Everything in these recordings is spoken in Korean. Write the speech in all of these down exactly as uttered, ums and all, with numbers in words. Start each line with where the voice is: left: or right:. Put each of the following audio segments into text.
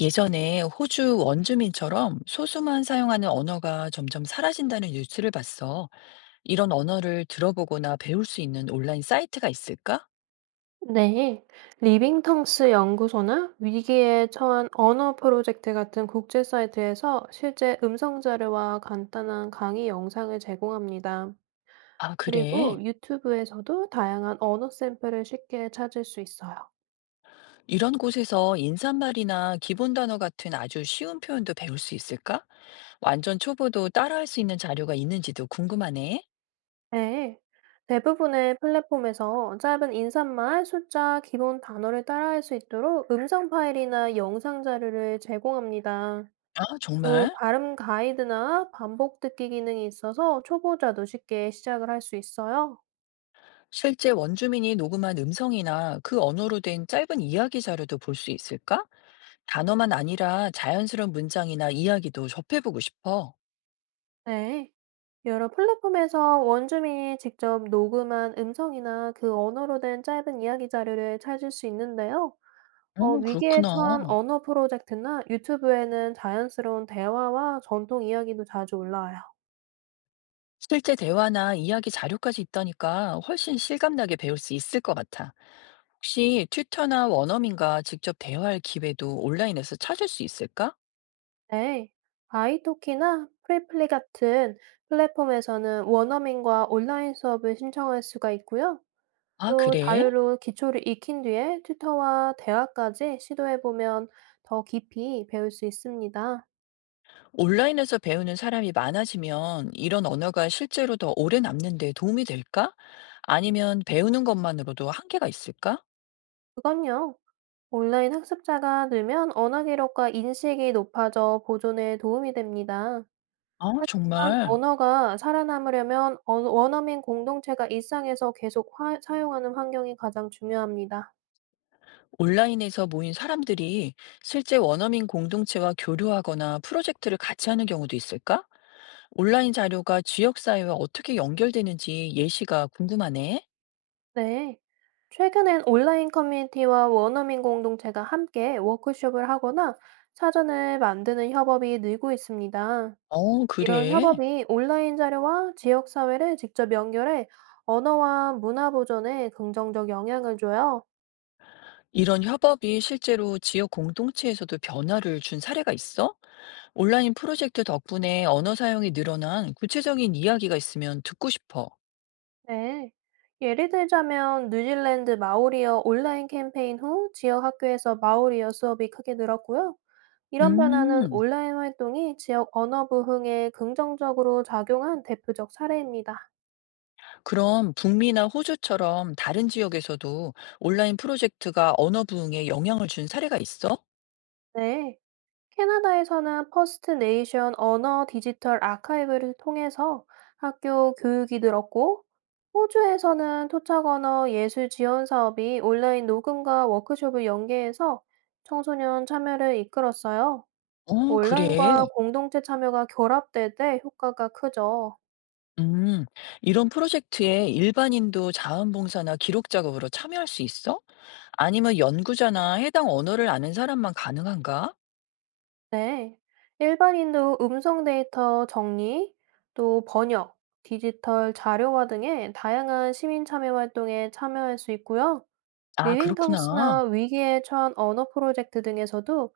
left: 예전에 호주 원주민처럼 소수만 사용하는 언어가 점점 사라진다는 뉴스를 봤어. 이런 언어를 들어보거나 배울 수 있는 온라인 사이트가 있을까?
right: 네, 리빙텅스 연구소나 위기에 처한 언어 프로젝트 같은 국제 사이트에서 실제 음성 자료와 간단한 강의 영상을 제공합니다.
left: 아, 그래.
right: 그리고 유튜브에서도 다양한 언어 샘플을 쉽게 찾을 수 있어요.
left: 이런 곳에서 인사말이나 기본 단어 같은 아주 쉬운 표현도 배울 수 있을까? 완전 초보도 따라할 수 있는 자료가 있는지도 궁금하네.
right: 네, 대부분의 플랫폼에서 짧은 인사말, 숫자, 기본 단어를 따라할 수 있도록 음성 파일이나 영상 자료를 제공합니다.
left: 아,
right: 또
left: 정말?
right: 발음 가이드나 반복 듣기 기능이 있어서 초보자도 쉽게 시작을 할 수 있어요.
left: 실제 원주민이 녹음한 음성이나 그 언어로 된 짧은 이야기 자료도 볼 수 있을까? 단어만 아니라 자연스러운 문장이나 이야기도 접해보고 싶어.
right: 네. 여러 플랫폼에서 원주민이 직접 녹음한 음성이나 그 언어로 된 짧은 이야기 자료를 찾을 수 있는데요.
left: 어,
right: 어, 위기에
left: 그렇구나.
right: 처한 언어 프로젝트나 유튜브에는 자연스러운 대화와 전통 이야기도 자주 올라와요.
left: 실제 대화나 이야기 자료까지 있다니까 훨씬 실감나게 배울 수 있을 것 같아. 혹시 튜터나 원어민과 직접 대화할 기회도 온라인에서 찾을 수 있을까?
right: 네. 아이토키나 프리플리 같은 플랫폼에서는 원어민과 온라인 수업을 신청할 수가 있고요.
left: 아,
right: 또
left: 그래?
right: 자료로 기초를 익힌 뒤에 튜터와 대화까지 시도해 보면 더 깊이 배울 수 있습니다.
left: 온라인에서 배우는 사람이 많아지면 이런 언어가 실제로 더 오래 남는 데 도움이 될까? 아니면 배우는 것만으로도 한계가 있을까?
right: 그건요. 온라인 학습자가 늘면 언어 기록과 인식이 높아져 보존에 도움이 됩니다.
left: 아,
right: 하지만
left: 정말.
right: 언어가 살아남으려면 언- 원어민 공동체가 일상에서 계속 화- 사용하는 환경이 가장 중요합니다.
left: 온라인에서 모인 사람들이 실제 원어민 공동체와 교류하거나 프로젝트를 같이 하는 경우도 있을까? 온라인 자료가 지역사회와 어떻게 연결되는지 예시가 궁금하네.
right: 네. 최근엔 온라인 커뮤니티와 원어민 공동체가 함께 워크숍을 하거나 사전을 만드는 협업이 늘고 있습니다.
left: 어,
right: 이런
left: 그래.
right: 협업이 온라인 자료와 지역 사회를 직접 연결해 언어와 문화 보존에 긍정적 영향을 줘요.
left: 이런 협업이 실제로 지역 공동체에서도 변화를 준 사례가 있어? 온라인 프로젝트 덕분에 언어 사용이 늘어난 구체적인 이야기가 있으면 듣고 싶어.
right: 네. 예를 들자면 뉴질랜드 마오리어 온라인 캠페인 후 지역 학교에서 마오리어 수업이 크게 늘었고요. 이런 변화는
left: 음,
right: 온라인 활동이 지역 언어 부흥에 긍정적으로 작용한 대표적 사례입니다.
left: 그럼 북미나 호주처럼 다른 지역에서도 온라인 프로젝트가 언어 부흥에 영향을 준 사례가 있어?
right: 네. 캐나다에서는 퍼스트 네이션 언어 디지털 아카이브를 통해서 학교 교육이 늘었고, 호주에서는 토착 언어 예술 지원 사업이 온라인 녹음과 워크숍을 연계해서 청소년 참여를 이끌었어요.
left: 어 그래?
right: 온라인과 공동체 참여가 결합될 때 효과가 크죠.
left: 음. 이런 프로젝트에 일반인도 자원봉사나 기록 작업으로 참여할 수 있어? 아니면 연구자나 해당 언어를 아는 사람만 가능한가?
right: 네, 일반인도 음성 데이터 정리, 또 번역, 디지털 자료화 등의 다양한 시민 참여 활동에 참여할 수 있고요.
left: 아, 그렇구나.
right: 리빙텅스나 위기에 처한 언어 프로젝트 등에서도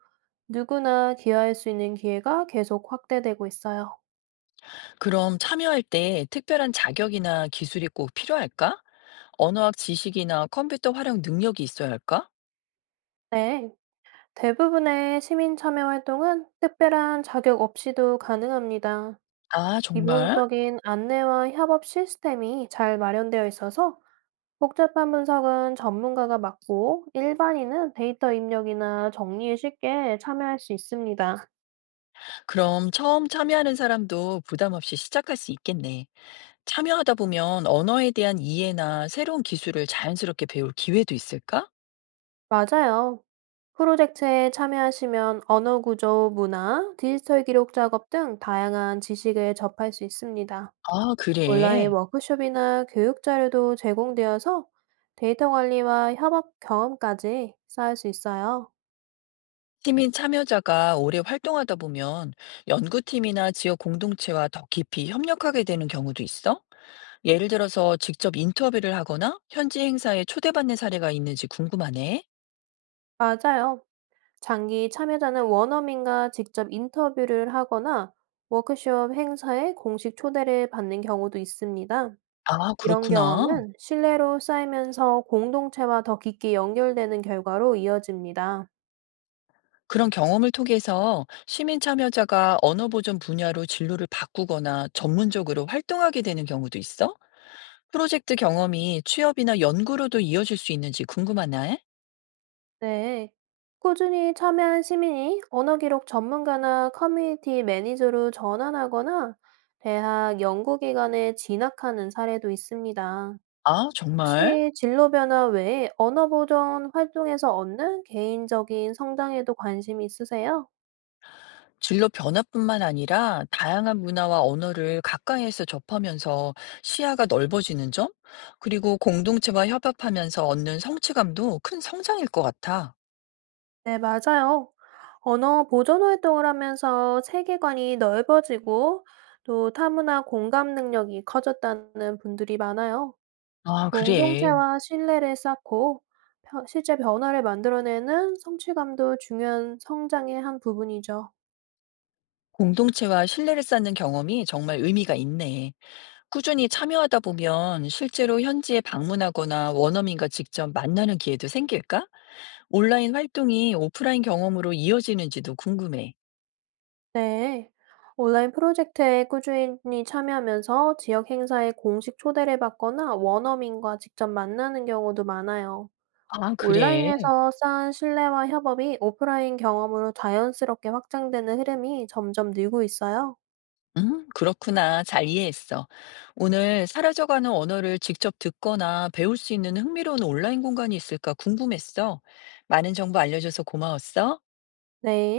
right: 누구나 기여할 수 있는 기회가 계속 확대되고 있어요.
left: 그럼 참여할 때 특별한 자격이나 기술이 꼭 필요할까? 언어학 지식이나 컴퓨터 활용 능력이 있어야 할까?
right: 네, 대부분의 시민 참여 활동은 특별한 자격 없이도 가능합니다.
left: 아, 정말?
right: 기본적인 안내와 협업 시스템이 잘 마련되어 있어서 복잡한 분석은 전문가가 맡고 일반인은 데이터 입력이나 정리에 쉽게 참여할 수 있습니다.
left: 그럼 처음 참여하는 사람도 부담 없이 시작할 수 있겠네. 참여하다 보면 언어에 대한 이해나 새로운 기술을 자연스럽게 배울 기회도 있을까?
right: 맞아요. 프로젝트에 참여하시면 언어 구조, 문화, 디지털 기록 작업 등 다양한 지식을 접할 수 있습니다.
left: 아,
right: 온라인
left: 그래.
right: 워크숍이나 교육 자료도 제공되어서 데이터 관리와 협업 경험까지 쌓을 수 있어요.
left: 시민 참여자가 오래 활동하다 보면 연구팀이나 지역 공동체와 더 깊이 협력하게 되는 경우도 있어? 예를 들어서 직접 인터뷰를 하거나 현지 행사에 초대받는 사례가 있는지 궁금하네.
right: 맞아요. 장기 참여자는 원어민과 직접 인터뷰를 하거나 워크숍 행사에 공식 초대를 받는 경우도 있습니다.
left: 아,
right: 이런
left: 그렇구나.
right: 경험은 신뢰로 쌓이면서 공동체와 더 깊게 연결되는 결과로 이어집니다.
left: 그런 경험을 통해서 시민 참여자가 언어 보존 분야로 진로를 바꾸거나 전문적으로 활동하게 되는 경우도 있어? 프로젝트 경험이 취업이나 연구로도 이어질 수 있는지 궁금하네.
right: 네. 꾸준히 참여한 시민이 언어 기록 전문가나 커뮤니티 매니저로 전환하거나 대학 연구기관에 진학하는 사례도 있습니다.
left: 아, 정말?
right: 혹시 진로 변화 외에 언어 보존 활동에서 얻는 개인적인 성장에도 관심이 있으세요?
left: 진로 변화뿐만 아니라 다양한 문화와 언어를 가까이에서 접하면서 시야가 넓어지는 점, 그리고 공동체와 협업하면서 얻는 성취감도 큰 성장일 것 같아.
right: 네, 맞아요. 언어 보존 활동을 하면서 세계관이 넓어지고 또 타문화 공감 능력이 커졌다는 분들이 많아요.
left: 아, 그래.
right: 공동체와 신뢰를 쌓고 펴- 실제 변화를 만들어내는 성취감도 중요한 성장의 한 부분이죠.
left: 공동체와 신뢰를 쌓는 경험이 정말 의미가 있네. 꾸준히 참여하다 보면 실제로 현지에 방문하거나 원어민과 직접 만나는 기회도 생길까? 온라인 활동이 오프라인 경험으로 이어지는지도 궁금해.
right: 네. 온라인 프로젝트에 꾸준히 참여하면서 지역 행사에 공식 초대를 받거나 원어민과 직접 만나는 경우도 많아요.
left: 아, 그래.
right: 온라인에서 쌓은 신뢰와 협업이 오프라인 경험으로 자연스럽게 확장되는 흐름이 점점 늘고 있어요.
left: 음, 그렇구나. 잘 이해했어. 오늘 사라져가는 언어를 직접 듣거나 배울 수 있는 흥미로운 온라인 공간이 있을까 궁금했어. 많은 정보 알려줘서 고마웠어.
right: 네.